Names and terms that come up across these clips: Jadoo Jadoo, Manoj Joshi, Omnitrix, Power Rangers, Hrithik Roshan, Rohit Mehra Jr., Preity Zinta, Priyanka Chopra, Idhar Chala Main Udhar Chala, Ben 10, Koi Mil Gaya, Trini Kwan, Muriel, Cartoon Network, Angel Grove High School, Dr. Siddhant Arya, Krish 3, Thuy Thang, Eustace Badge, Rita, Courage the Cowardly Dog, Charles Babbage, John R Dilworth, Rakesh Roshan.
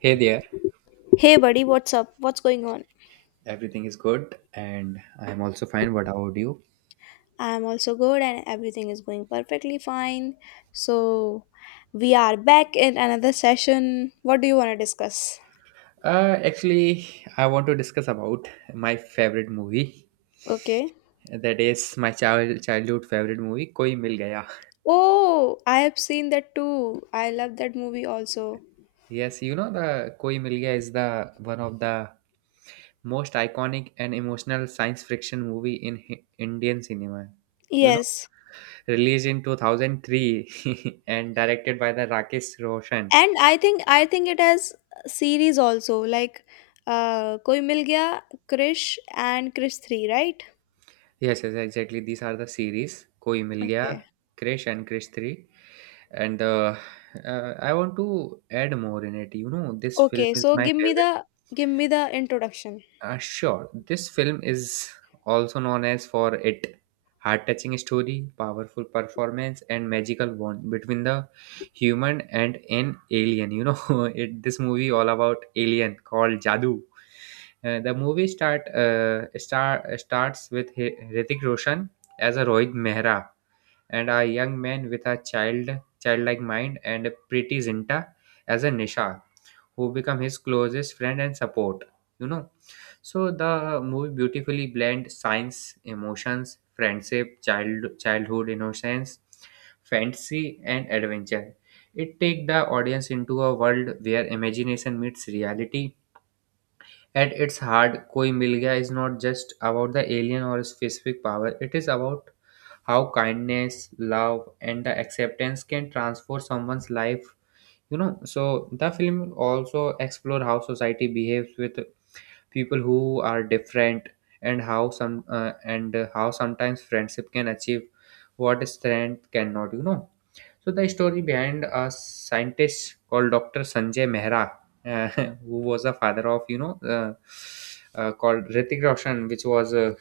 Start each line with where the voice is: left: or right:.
right: Hey there,
left: Hey buddy, what's up? What's going on?
right: everything is good, and I'm also fine. What about you?
left: I'm also good and everything is going perfectly fine. So, we are back in another session. What do you want to discuss?
right: Uh, actually, I want to discuss about my favorite movie.
left: Okay.
right: That is my childhood favorite movie, Koi Mil Gaya.
left: Oh, I have seen that too. I love that movie also.
right: Yes, you know the Koi Mil Gaya is the one of the most iconic and emotional science fiction movie in Indian cinema. You know,
left: Yes.
right: released in 2003 and directed by the Rakesh Roshan.
left: And I think it has series also, like Koi Mil Gaya, Krish and Krish 3, right?
right: Yes, yes, exactly. These are the series Koi Mil Gaya,
left: Okay.
right: Krish and Krish 3. And I want to add more in it, you know, this
left: Okay,
right: film is
left: so
right: my
left: give me
right: favorite.
left: the give me the introduction.
right: Sure, this film is also known as for it heart-touching story, powerful performance, and magical bond between the human and an alien, you know. It this movie all about alien called Jadoo. The movie starts with Hrithik Roshan as a Rohit Mehra, and a young man with a childlike mind, and pretty Zinta as a Nisha, who become his closest friend and support. You know, so the movie beautifully blends science, emotions, friendship, childhood innocence, fantasy, and adventure. It takes the audience into a world where imagination meets reality. At its heart, Koi Mil Gaya is not just about the alien or specific power. It is about how kindness, love, and the acceptance can transform someone's life, you know. So the film also explore how society behaves with people who are different, and how sometimes friendship can achieve what strength cannot, you know. So the story behind a scientist called Dr. Sanjay Mehra, uh, who was a father of, you know, called Ritik Roshan, which was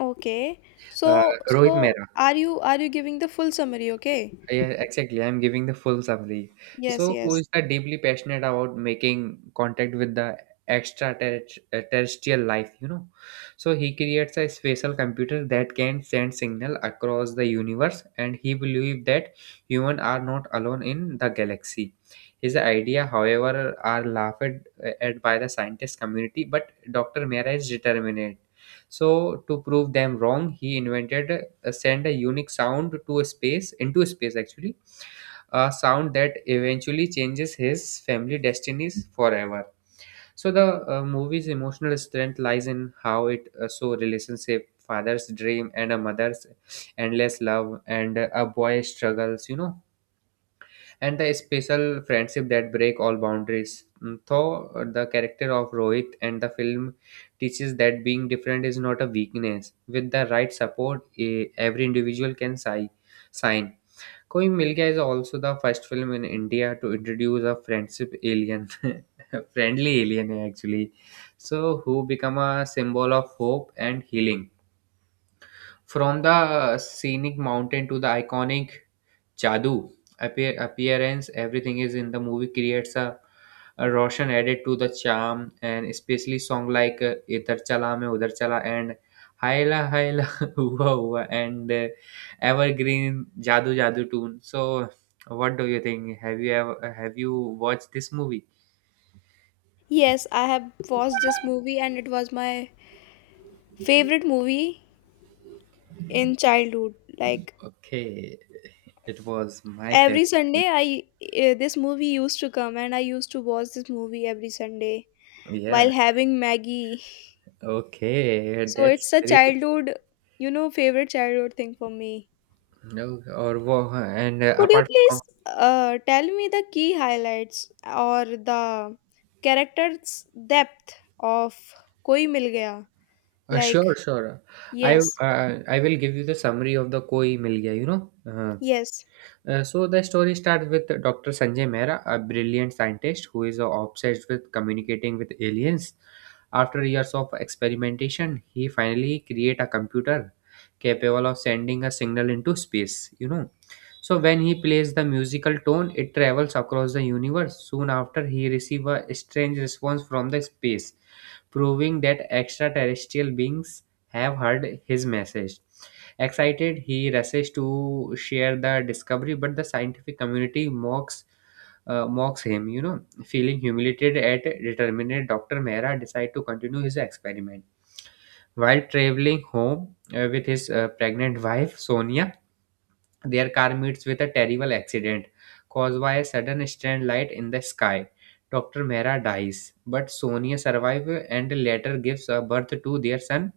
left: Okay.
right: uh,
left: So
right: Rohit
left: so
right: Mehra.
left: are you giving the full summary? Okay?
right: Yeah, exactly. I'm giving the full summary.
left: Yes,
right: So, who
left: yes.
right: is that deeply passionate about making contact with the extraterrestrial life, you know? So, he creates a spatial computer that can send signal across the universe, and he believes that humans are not alone in the galaxy. His idea, however, are laughed at by the scientist community, but Dr. Mera is determined. So to prove them wrong, he invented, send a unique sound to space, into space actually, a sound that eventually changes his family destinies forever. So the movie's emotional strength lies in how it, so relationship, father's dream and a mother's endless love, and a boy's struggles, you know, and the special friendship that break all boundaries. Though the character of Rohit and the film teaches that being different is not a weakness. With the right support, every individual can sign. Koi Mil Gaya is also the first film in India to introduce a friendship alien, friendly alien actually, so who become a symbol of hope and healing. From the scenic mountain to the iconic Jadoo appearance, everything is in the movie creates a Roshan added to the charm, and especially song like "Idhar Chala Main Udhar Chala" and "Haila Haila Hua Hua" and evergreen "Jadoo Jadoo" tune. So, what do you think? Have you watched this movie?
left: Yes, I have watched this movie and it was my favorite movie in childhood. Like,
right: Okay, it was my
left: every
right: favorite
left: Sunday I this movie used to come and I used to watch this movie every Sunday
right: movie. Yeah.
left: while having Maggie.
right: Okay,
left: So
right: that's
left: it's a
right: very
left: childhood, you know, favorite childhood thing for me.
right: no. Or wo- and
left: Could you
right: Apart
left: please
right: from
left: tell me the key highlights or the character's depth of Koi Mil Gaya? Like,
right: Sure, sure.
left: yes,
right: I will give you the summary of the Koi Mil Gaya, you know.
left: yes,
right: So the story starts with Dr. Sanjay Mehra, a brilliant scientist who is obsessed with communicating with aliens. After years of experimentation, he finally create a computer capable of sending a signal into space, you know. So when he plays the musical tone, it travels across the universe. Soon after, he receives a strange response from the space, proving that extraterrestrial beings have heard his message. Excited, he rushes to share the discovery, but the scientific community mocks him. You know, feeling humiliated at determined, Doctor Mehra decide to continue his experiment. While traveling home with his pregnant wife Sonia, their car meets with a terrible accident caused by a sudden strand light in the sky. Dr. Mehra dies, but Sonia survives and later gives a birth to their son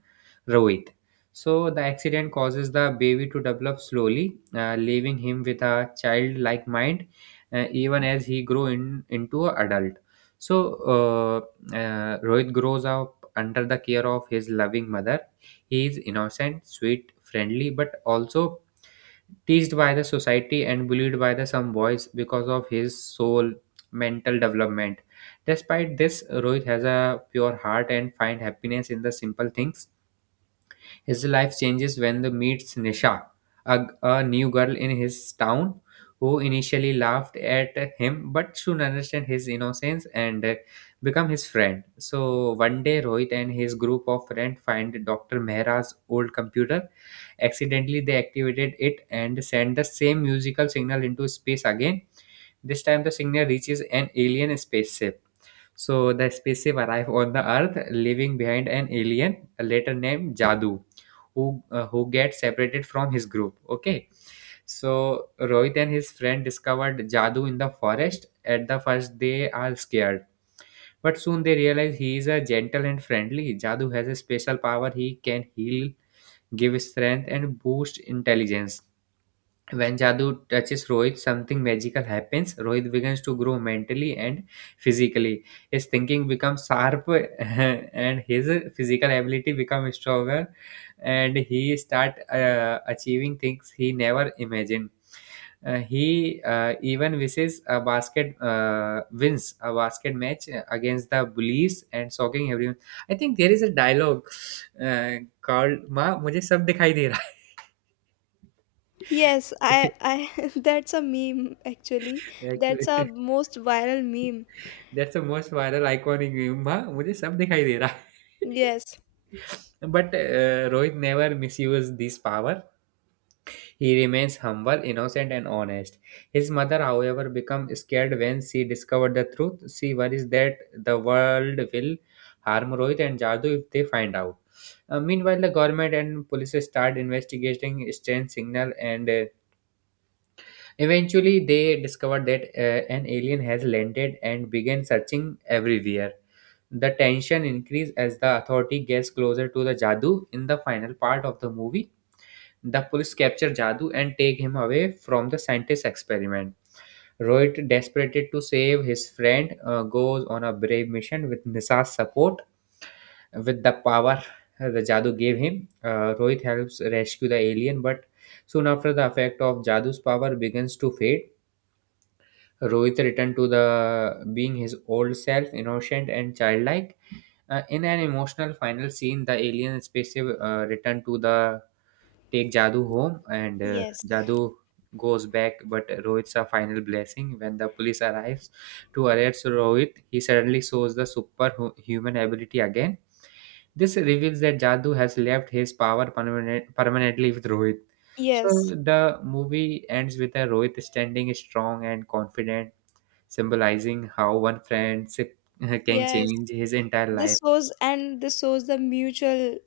right: Rohit. So the accident causes the baby to develop slowly, leaving him with a childlike mind even as he grows into an adult. So Rohit grows up under the care of his loving mother. He is innocent, sweet, friendly, but also teased by the society and bullied by the some boys because of his soul mental development. Despite this, Rohit has a pure heart and find happiness in the simple things. His life changes when he meets Nisha, a new girl in his town who initially laughed at him but soon understand his innocence, and become his friend. So one day Rohit and his group of friends find Dr. Mehra's old computer. Accidentally they activated it and send the same musical signal into space again. This time the signal reaches an alien spaceship. So the spaceship arrive on the Earth, leaving behind an alien, later named Jadoo, who gets separated from his group. Okay, so Rohit and his friend discovered Jadoo in the forest. At the first, they are scared, but soon they realize he is a gentle and friendly. Jadoo has a special power; he can heal, give strength, and boost intelligence. When Jadoo touches Rohit, something magical happens. Rohit begins to grow mentally and physically. His thinking becomes sharp and his physical ability becomes stronger, and he start achieving things he never imagined. He even wishes a basket wins a basket match against the bullies and shocking everyone. I think there is a dialogue called "माँ मुझे सब दिखाई दे रहा
left: yes.
right: है."
left: I. That's a meme, actually. That's a most viral meme.
right: That's the most viral iconic meme. Ma, मुझे सब दिखाई दे रहा.
left: Yes,
right: But Rohit never misuses this power. He remains humble, innocent, and honest. His mother, however, becomes scared when she discovers the truth. She worries that the world will harm Rohit and Jadoo if they find out. Meanwhile, the government and police start investigating strange signal and. Eventually, they discovered that an alien has landed and began searching everywhere. The tension increased as the authority gets closer to the Jadoo. In the final part of the movie, the police capture Jadoo and take him away from the scientist experiment. Rohit, desperate to save his friend, goes on a brave mission with Nisa's support. With the power the Jadoo gave him, Rohit helps rescue the alien, but soon after, the effect of Jadu's power begins to fade. Rohit returned to the being his old self, innocent and childlike. In an emotional final scene, the alien spaceship returned to the take Jadoo home, and
left: yes,
right: Jadoo goes back, but Rohit's a final blessing. When the police arrives to arrest Rohit, he suddenly shows the superhuman ability again. This reveals that Jadoo has left his permanently with Rohit. So
left: yes,
right: the movie ends with a Rohit standing strong and confident, symbolizing how one friendship can
left: yes.
right: change his entire life.
left: This shows the mutual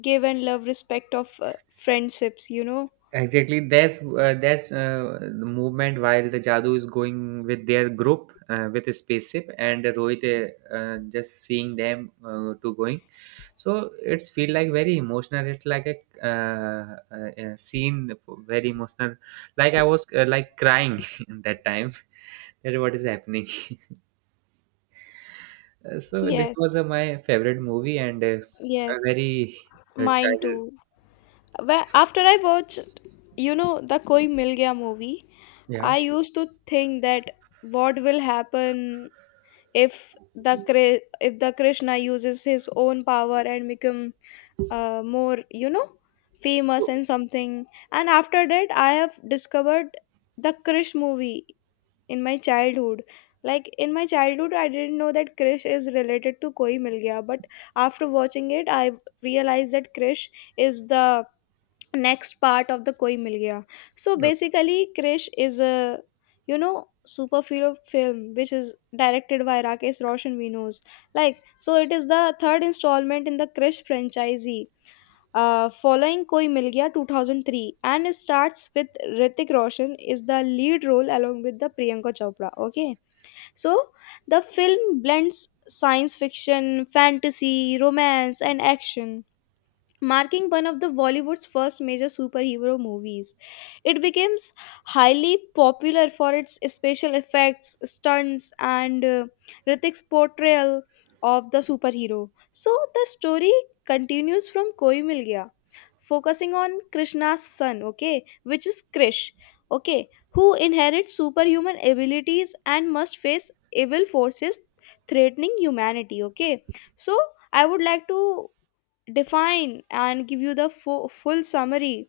left: give and love respect of friendships, you know.
right: Exactly, that's the movement while the Jadoo is going with their group, with a spaceship, and Rohit just seeing them to going. So it's feel like very emotional. It's like a scene very emotional. Like I was, like, crying in that time. That what is happening. So this
left: Yes,
right: was my favorite movie and a
left: yes.
right: very
left: Mine
right: child.
left: too. After I watch, you know, the Koi Mil Gaya movie, I
right: Yeah.
left: used to think that what will happen if if the Krishna uses his own power and become more, you know, famous
right: So,
left: and something. And after that I have discovered the Krish movie in my childhood. Like, in my childhood I didn't know that Krish is related to Koi Mil Gaya, but after watching it I realized that Krish is the next part of the Koi Mil Gaya. So
right: okay.
left: basically Krish is a, you know, superhero film which is directed by Rakesh Roshan, we knows, like. So it is the third installment in the Krish franchise, following Koi Mil Gaya 2003, and it starts with Ritik Roshan is the lead role along with the Priyanka Chopra. Okay, so the film blends science fiction, fantasy, romance and action, marking one of the Bollywood's first major superhero movies. It became highly popular for its special effects, stunts, and Ritik's portrayal of the superhero. So the story continues from Koi Mil Gaya, focusing on Krishna's son, okay, which is Krish, okay, who inherits superhuman abilities and must face evil forces threatening humanity, okay. So I would like to define and give you the full summary,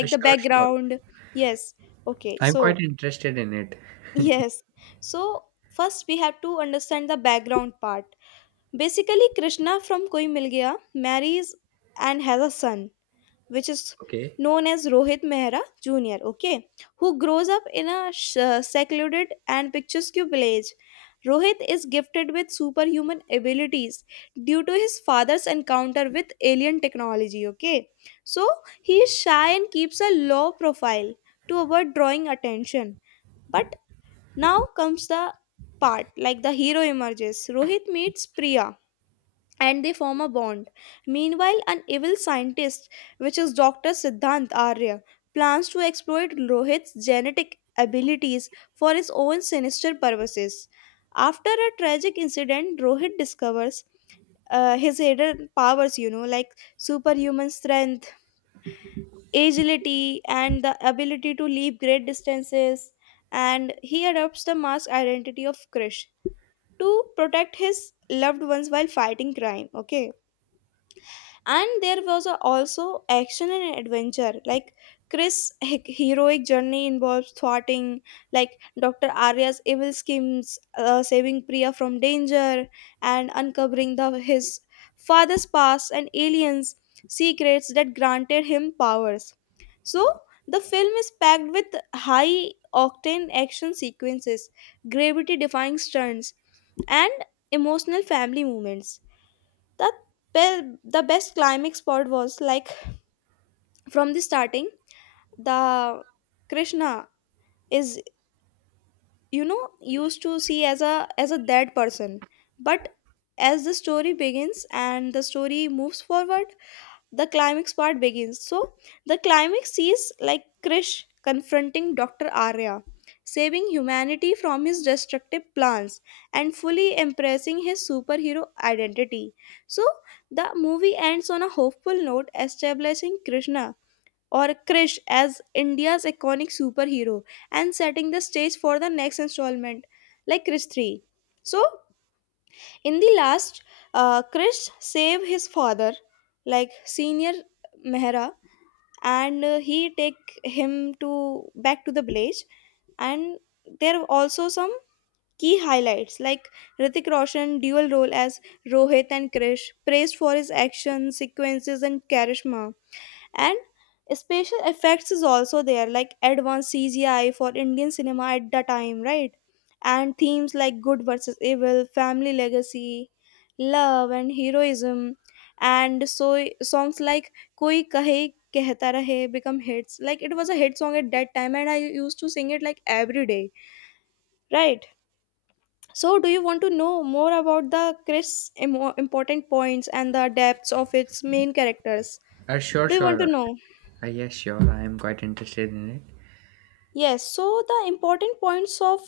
left: the
right: Sure, sure.
left: background. Yes. Okay,
right: I'm quite
left: so
right: interested in it.
left: yes. So first we have to understand the background part. Basically, Krishna from Koi Mil Gaya marries and has a son, which is
right: Okay.
left: known as Rohit Mehra Jr., okay, who grows up in a secluded and picturesque village. Rohit is gifted with superhuman abilities due to his father's encounter with alien technology, okay. So he is shy and keeps a low profile to avoid drawing attention. But now comes the part, like the hero emerges. Rohit meets Priya, and they form a bond. Meanwhile, an evil scientist, which is Dr. Siddhant Arya, plans to exploit Rohit's genetic abilities for his own sinister purposes. After a tragic incident, Rohit discovers his hidden powers, you know, like superhuman strength, agility, and the ability to leap great distances. And he adopts the masked identity of Krish to protect his loved ones while fighting crime. Okay, and there was also action and adventure, like Chris heroic journey involves thwarting, like, Dr. Arya's evil schemes, saving Priya from danger and uncovering the his father's past and aliens secrets that granted him powers. So the film is packed with high octane action sequences, gravity defying stunts, and emotional family moments. that the best climax part was like, from the starting, the Krishna is, you know, used to see as a dead person, but as the story begins and the story moves forward, the climax part begins. So the climax sees like Krish confronting Dr. Arya, saving humanity from his destructive plans and fully embracing his superhero identity. So the movie ends on a hopeful note, establishing Krishna or Krish as India's iconic superhero and setting the stage for the next installment, like Krish 3. So in the last, Krish save his father, like senior Mehra, and he take him to back to the village. And there are also some key highlights, like Ritik Roshan dual role as Rohit and Krish, praised for his action sequences and charisma, and special effects is also there, like advanced CGI for Indian cinema at the time, right? And themes like good versus evil, family legacy, love and heroism. And so songs like Koi Kahe Kehta Rahe become hits. Like, it was a hit song at that time and I used to sing it like every day, right? So do you want to know more about the Chris important points and the depths of its main characters?
right: Sure,
left: Do you want to
right: sure.
left: know?
right: Yes, sure. I am quite interested in it.
left: Yes, so the important points of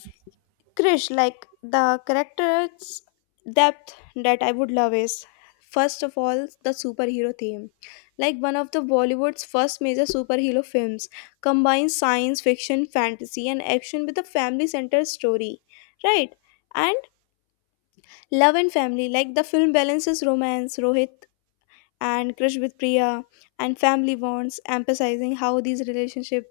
left: Krish, like the character's depth that I would love, is first of all the superhero theme. Like, one of the Bollywood's first major superhero films, combines science fiction, fantasy, and action with a family centered story, right? And love and family, like the film balances romance, Rohit and Crush with Priya and Family Bonds, emphasizing how these relationships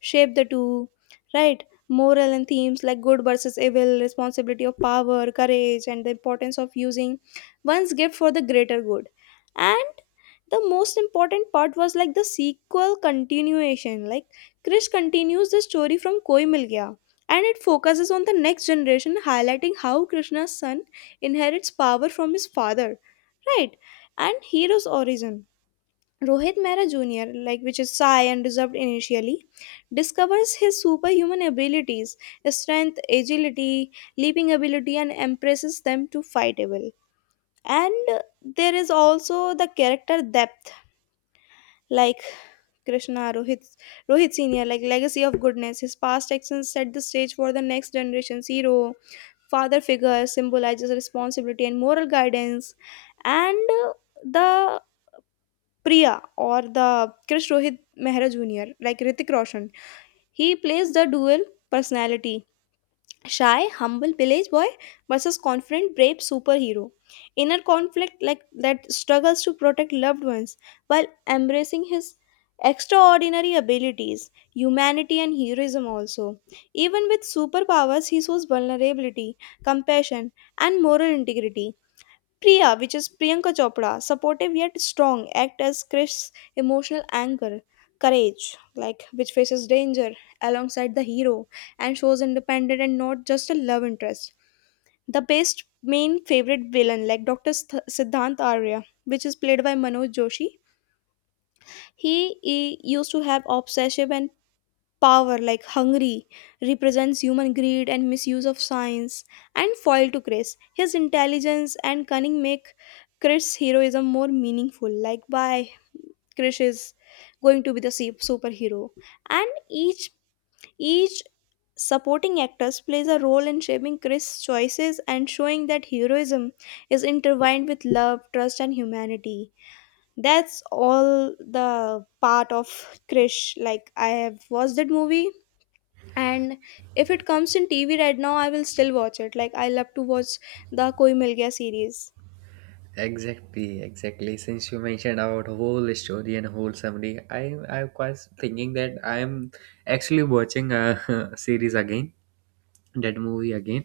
left: shape the two, right? Moral and themes like good versus evil, responsibility of power, courage, and the importance of using one's gift for the greater good. And the most important part was like the sequel continuation. Like, Krish continues the story from Koi Mil Gaya and it focuses on the next generation, highlighting how Krishna's son inherits power from his father. Right, and hero's origin. Rohit Mehra Jr., like, which is shy and reserved initially, discovers his superhuman abilities, strength, agility, leaping ability, and embraces them to fight evil. And there is also the character depth, like Krishna Rohit Senior, like legacy of goodness. His past actions set the stage for the next generation's hero. Father figure symbolizes responsibility and moral guidance, and uh, the Priya or the Krish Rohit Mehra Jr., like Ritik Roshan. He plays the dual personality, shy, humble village boy versus confident, brave superhero. Inner conflict like that struggles to protect loved ones while embracing his extraordinary abilities, humanity, and heroism also. Even with superpowers, he shows vulnerability, compassion, and moral integrity. Priya, which is Priyanka Chopra, supportive yet strong, act as Krish's emotional anchor, courage, like which faces danger alongside the hero and shows independent and not just a love interest. The best main favorite villain, like Dr. Siddhant Arya, which is played by Manoj Joshi, he used to have obsessive and power like Hungary, represents human greed and misuse of science and foil to Chris. His intelligence and cunning make Chris' heroism more meaningful. Like, by Chris is going to be the superhero. And each supporting actors plays a role in shaping Chris' choices and showing that heroism is intertwined with love, trust and humanity. That's all the part of Krish. Like, I have watched that movie, and if it comes in TV right now I will still watch it. Like, I love to watch the Koi Mil Gaya series.
right: Exactly, exactly. Since you mentioned about whole story and whole summary, I was thinking that I am actually watching a series again, that movie again.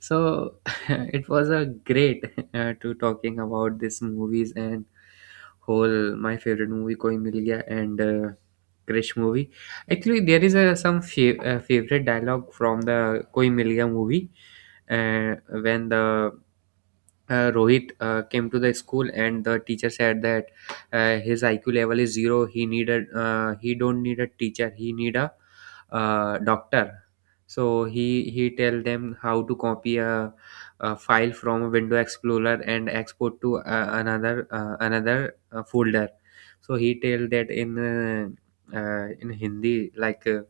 right: So it was a great to talking about these movies and whole my favorite movie Koi Mil Gaya and Krish movie. Actually, there is some favorite dialogue from the Koi Mil Gaya movie when the Rohit came to the school and the teacher said that his IQ level is zero. He needed, he don't need a teacher. He need a doctor. So he tell them how to copy a file from a Window Explorer and export to another folder. So he tell that in Hindi like.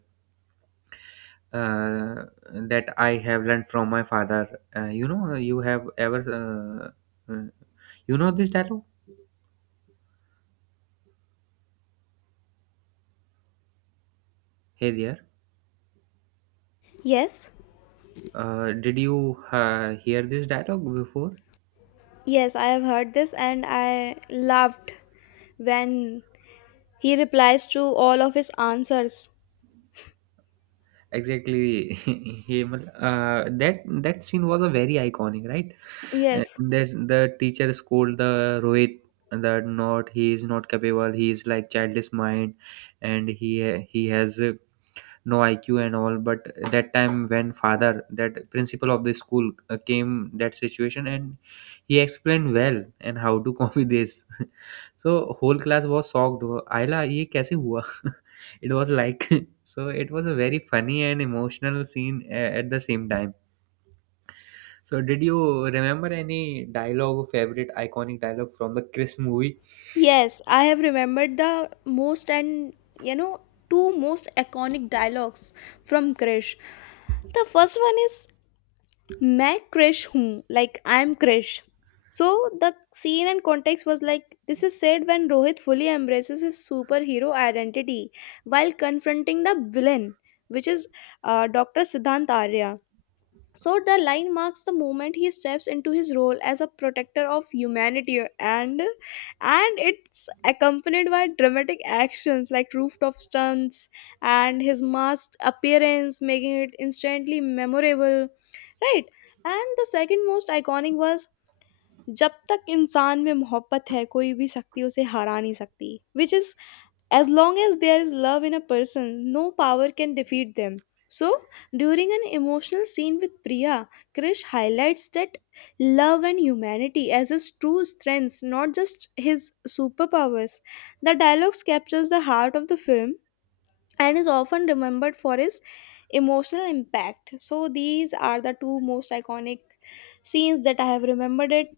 right: uh, that I have learned from my father. You know, you have ever uh, uh, you know this dialogue? Hey there.
left: Yes,
right: Did you hear this dialogue before?
left: yes, I have heard this and I loved when he replies to all of his answers.
right: Exactly, Hemal. That scene was a very iconic, right?
left: Yes,
right: There's the teacher scold the Rohit that not he is not capable. He is like childish mind, and he has no iq and all. But that time when father, that principal of the school, came that situation and he explained well and how to copy this so whole class was shocked, "Oh, ayla ye kaise hua" it was like so it was a very funny and emotional scene at the same time. So did you remember any dialogue, favorite iconic dialogue from the Chris movie?
left: yes, I have remembered the most, and, you know, two most iconic dialogues from Krish. The first one is मैं Krish हूँ, like I'm Krish. So the scene and context was like, this is said when Rohit fully embraces his superhero identity while confronting the villain, which is Dr. Siddhant Arya. So the line marks the moment he steps into his role as a protector of humanity, and it's accompanied by dramatic actions like rooftop stunts and his masked appearance, making it instantly memorable. Right. And the second most iconic was जब तक इंसान में मोहब्बत है कोई भी शक्ति उसे हरा नहीं सकती, which is, as long as there is love in a person, no power can defeat them. So, during an emotional scene with Priya, Krish highlights that love and humanity as his true strengths, not just his superpowers. The dialogues captures the heart of the film and is often remembered for his emotional impact. So, these are the two most iconic scenes that I have remembered it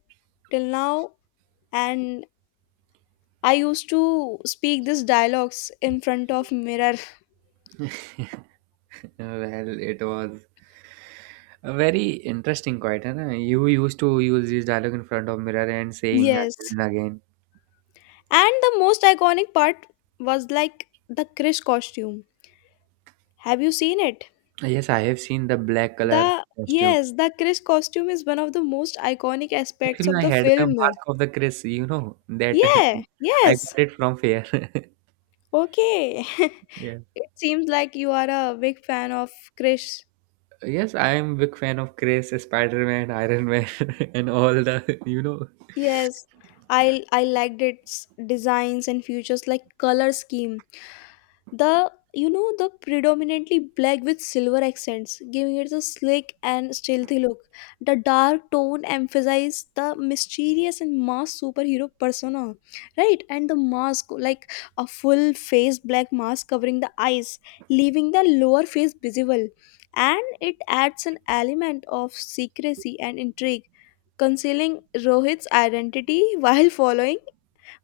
left: till now. And I used to speak these dialogues in front of mirror.
right: Well, it was a very interesting quite, huh? You used to use this dialogue in front of mirror and saying again
left: Yes.
right: and again.
left: And the most iconic part was like the Chris costume. Have you seen it?
right: Yes, I have seen the black color
left: The
right: costume.
left: yes, the Chris costume is one of the most iconic aspects
right: Actually,
left: of
right: I
left: the
right: had the
left: film.
right: mask of the Chris, that
left: Yeah,
right: I
left: yes.
right: got it from Fair.
left: Okay.
right: Yeah.
left: It seems like you are a big fan of Chris.
right: Yes, I am big fan of Chris, Spider-Man, Iron Man, and all the,
left: Yes. I liked its designs and features, like color scheme. The, you know, the predominantly black with silver accents, giving it a slick and stealthy look. The dark tone emphasizes the mysterious and masked superhero persona, right? And the mask, like a full face black mask covering the eyes, leaving the lower face visible, and it adds an element of secrecy and intrigue, concealing Rohit's identity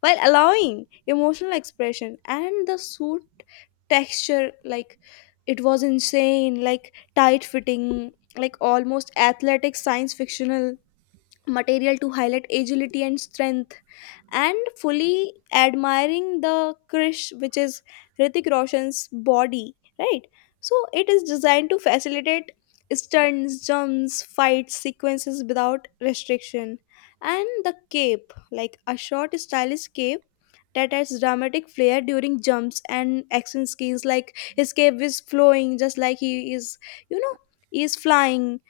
left: while allowing emotional expression. And the suit texture, like it was insane, like tight fitting, like almost athletic, science fictional material to highlight agility and strength, and fully admiring the Krish, which is Hrithik Roshan's body, right? So it is designed to facilitate stunts, jumps, fight sequences without restriction. And the cape, like a short stylish cape that adds dramatic flair during jumps and action scenes, like his cape is flowing just like he is, you know he is flying,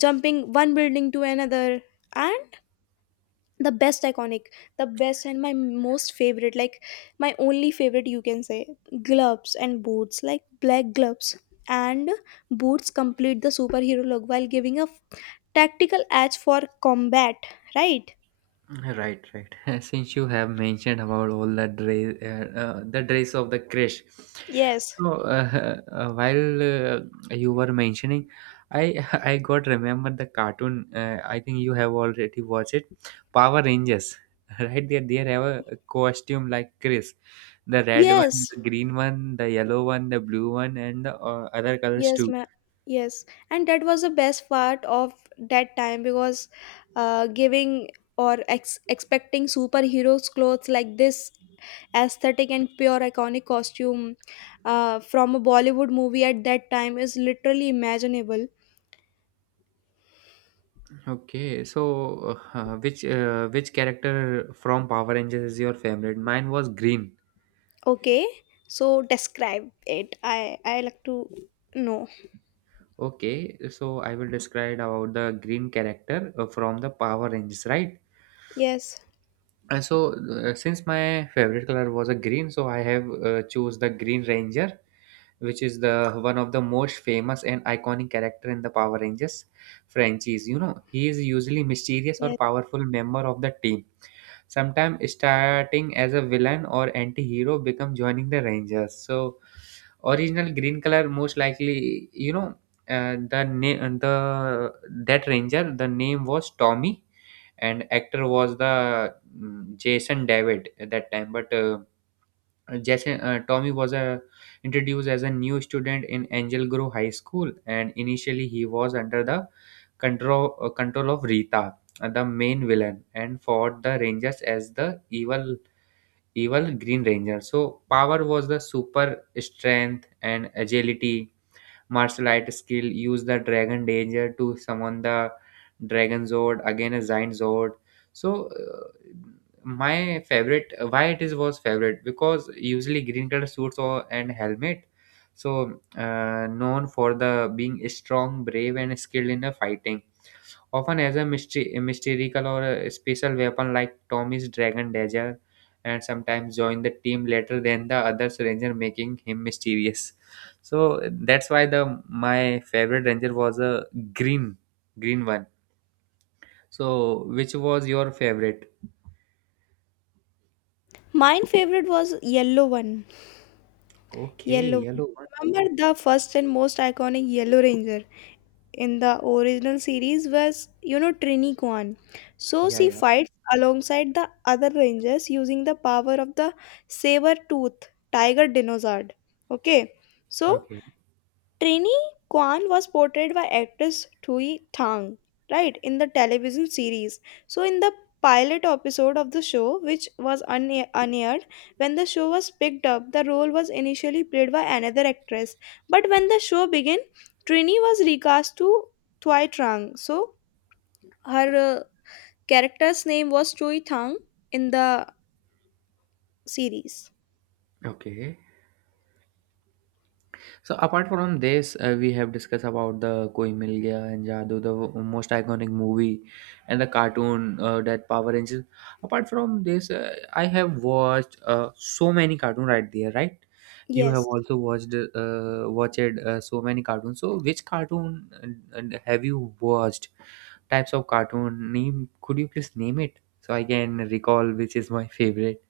left: jumping one building to another. And the best iconic the best and my most favorite, like my only favorite you can say, gloves and boots, like black gloves and boots complete the superhero look while giving a tactical edge for combat, right?
right: right, right. Since you have mentioned about all the dress of the crash.
left: yes
right: So while you were mentioning, I I got remember the cartoon. I think you have already watched it, Power Rangers. Right there, they have a costume like Chris, the red one,
left: yes
right: the green one, the yellow one, the blue one, and the other colors
left: yes
right: too.
left: ma- yes And that was the best part of that time, because uh giving expecting superheroes clothes like this aesthetic and pure iconic costume, from a Bollywood movie at that time is literally imaginable.
right: Okay, so which character from Power Rangers is your favorite? Mine was green.
left: Okay, so describe it. I like to know.
right: Okay, so I will describe about the green character from the Power Rangers, right?
left: Yes,
right: And so, since my favorite color was a green, so I have chose the Green Ranger, which is the one of the most famous and iconic character in the Power Rangers franchise. You know, he is usually mysterious or
left: yes.
right: powerful member of the team, sometimes starting as a villain or anti-hero become joining the rangers. So original green color, most likely, you know, the that ranger, the name was Tommy, and actor was the Jason David at that time. But जैसे Tommy was a, introduced as a new student in Angel Grove High School, and initially he was under the control of Rita, the main villain, and fought the Rangers as the evil Green Ranger. So power was the super strength and agility, martial art skill, use the dragon danger to summon the dragon zord, again a giant zord. So my favorite, why it is was favorite because usually green color suits or and helmet. So known for the being strong, brave, and skilled in the fighting, often as a mystery, a mystical or a special weapon like Tommy's dragon dagger, and sometimes join the team later than the other ranger, making him mysterious. So that's why the my favorite ranger was a green, green one. So which was your favorite?
left: Mine favorite was yellow one.
right: Okay,
left: Yellow.
right: yellow one.
left: Remember, the first and most iconic Yellow Ranger in the original series was, Trini Kwan. So
right: Yeah,
left: she
right: yeah.
left: fights alongside the other Rangers using the power of the saber tooth tiger dinosaur. Okay. So
right: Okay,
left: Trini Kwan was portrayed by actress Thuy Thang, right, in the television series. So, in the pilot episode of the show, which was unaired, when the show was picked up, the role was initially played by another actress. But when the show began, Trini was recast to Thuy Trang. So, her character's name was Thuy Thang in the series.
right: okay. So apart from this, we have discussed about the Koi Mil Gaya and Jadoo, the most iconic movie, and the cartoon that Power Rangers. Apart from this, I have watched so many cartoon right there, right? You have
left: Yes.
right: also watched so many cartoons. So which cartoon have you watched? Types of cartoon name? Could you please name it so I can recall which is my favorite?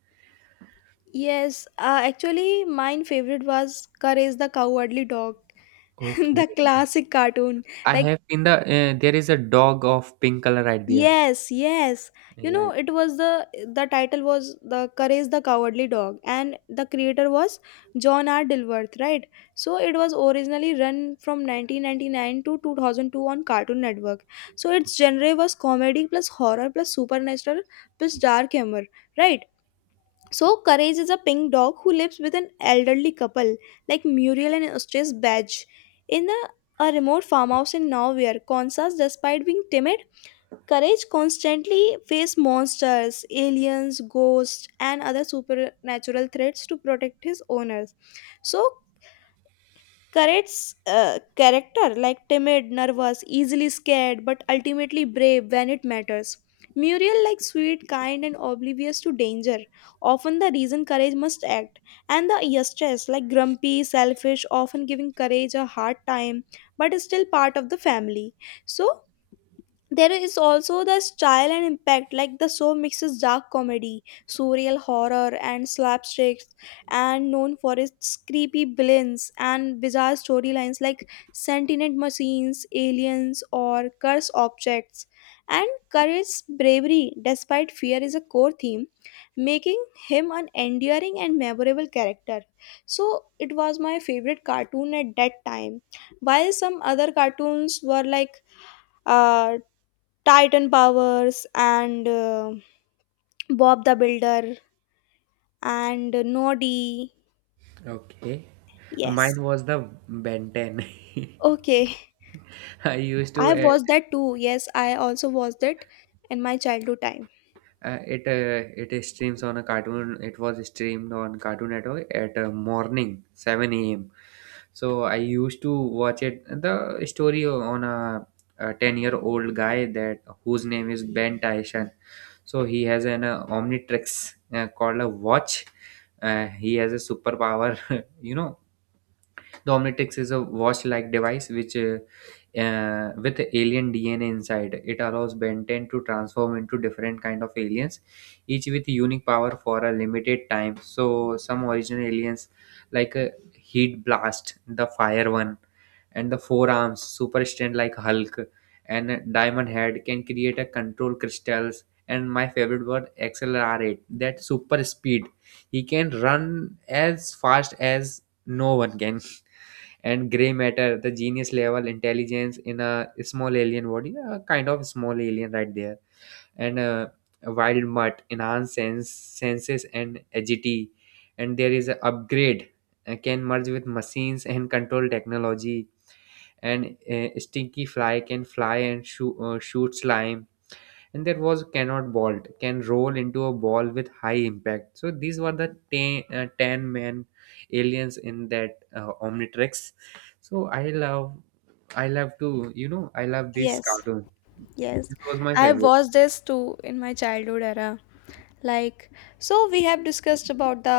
left: Yes, actually, my favorite was Courage the Cowardly Dog. The
right: Okay.
left: classic cartoon,
right: I
left: like,
right: have in the there is a dog of pink color right there.
left: yes.
right: Yeah.
left: It was, the title was The Courage the Cowardly Dog, and the creator was John R. Dilworth, right? So it was originally run from 1999 to 2002 on Cartoon Network. So its genre was comedy plus horror plus supernatural plus dark humor, right? So Courage is a pink dog who lives with an elderly couple, like Muriel and Eustace Badge, in a remote farmhouse in Nowhere, Kansas. Despite being timid, Courage constantly faces monsters, aliens, ghosts, and other supernatural threats to protect his owners. So Karet's character, like timid, nervous, easily scared, but ultimately brave when it matters. Muriel, like sweet, kind, and oblivious to danger, often the reason Courage must act. And the Eustace, like grumpy, selfish, often giving Courage a hard time, but is still part of the family. So there is also the style and impact, like the show mixes dark comedy, surreal horror and slapsticks, and known for its creepy villains and bizarre storylines like sentient machines, aliens or cursed objects. And Courage's bravery despite fear is a core theme, making him an endearing and memorable character. So it was my favorite cartoon at that time, while some other cartoons were like, uh Titan Powers, and Bob the Builder, and Noddy.
right: Okay.
left: Yes.
right: Mine was the Ben 10.
left: Okay.
right: I used to
left: I watched that too. Yes, I also watched it in my childhood time.
right: it streams on a cartoon. It was streamed on Cartoon Network at morning 7 a.m. So I used to watch it. The story on a 10-year-old guy that whose name is Ben Tyson. So he has an Omnitrix called a watch. He has a superpower. You know, the Omnitrix is a watch-like device which, with alien DNA inside, it allows Ben 10 to transform into different kind of aliens, each with unique power for a limited time. So some original aliens like a heat blast, the fire one, and the forearms, super strength like Hulk, and a diamond head can create a control crystals. And my favorite word, accelerate, that super speed. He can run as fast as no one can, and gray matter, the genius level intelligence in a small alien body, a kind of small alien right there, and a wild mutt, enhanced sense, senses and agility, and there is a upgrade can merge with machines and control technology, and stinky fly can fly and shoot slime, and there was cannot bolt can roll into a ball with high impact. So these were the 10, 10-man aliens in that omnitrix. So I love to, you know, I love this
left: Yes.
right: cartoon.
left: Yes.
right: This was my
left: I
right: favorite.
left: watched this too in my childhood era. Like, so we have discussed about the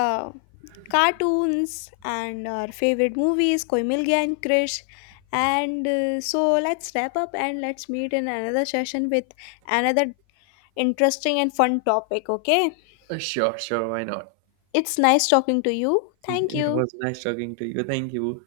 left: cartoons and our favorite movies, Koi Mil, Koimilgia and Krish. And so let's wrap up and let's meet in another session with another interesting and fun topic, okay?
right: Sure, sure, why not?
left: It's nice talking to you. Thank
right: It
left: you.
right: was nice talking to you. Thank you.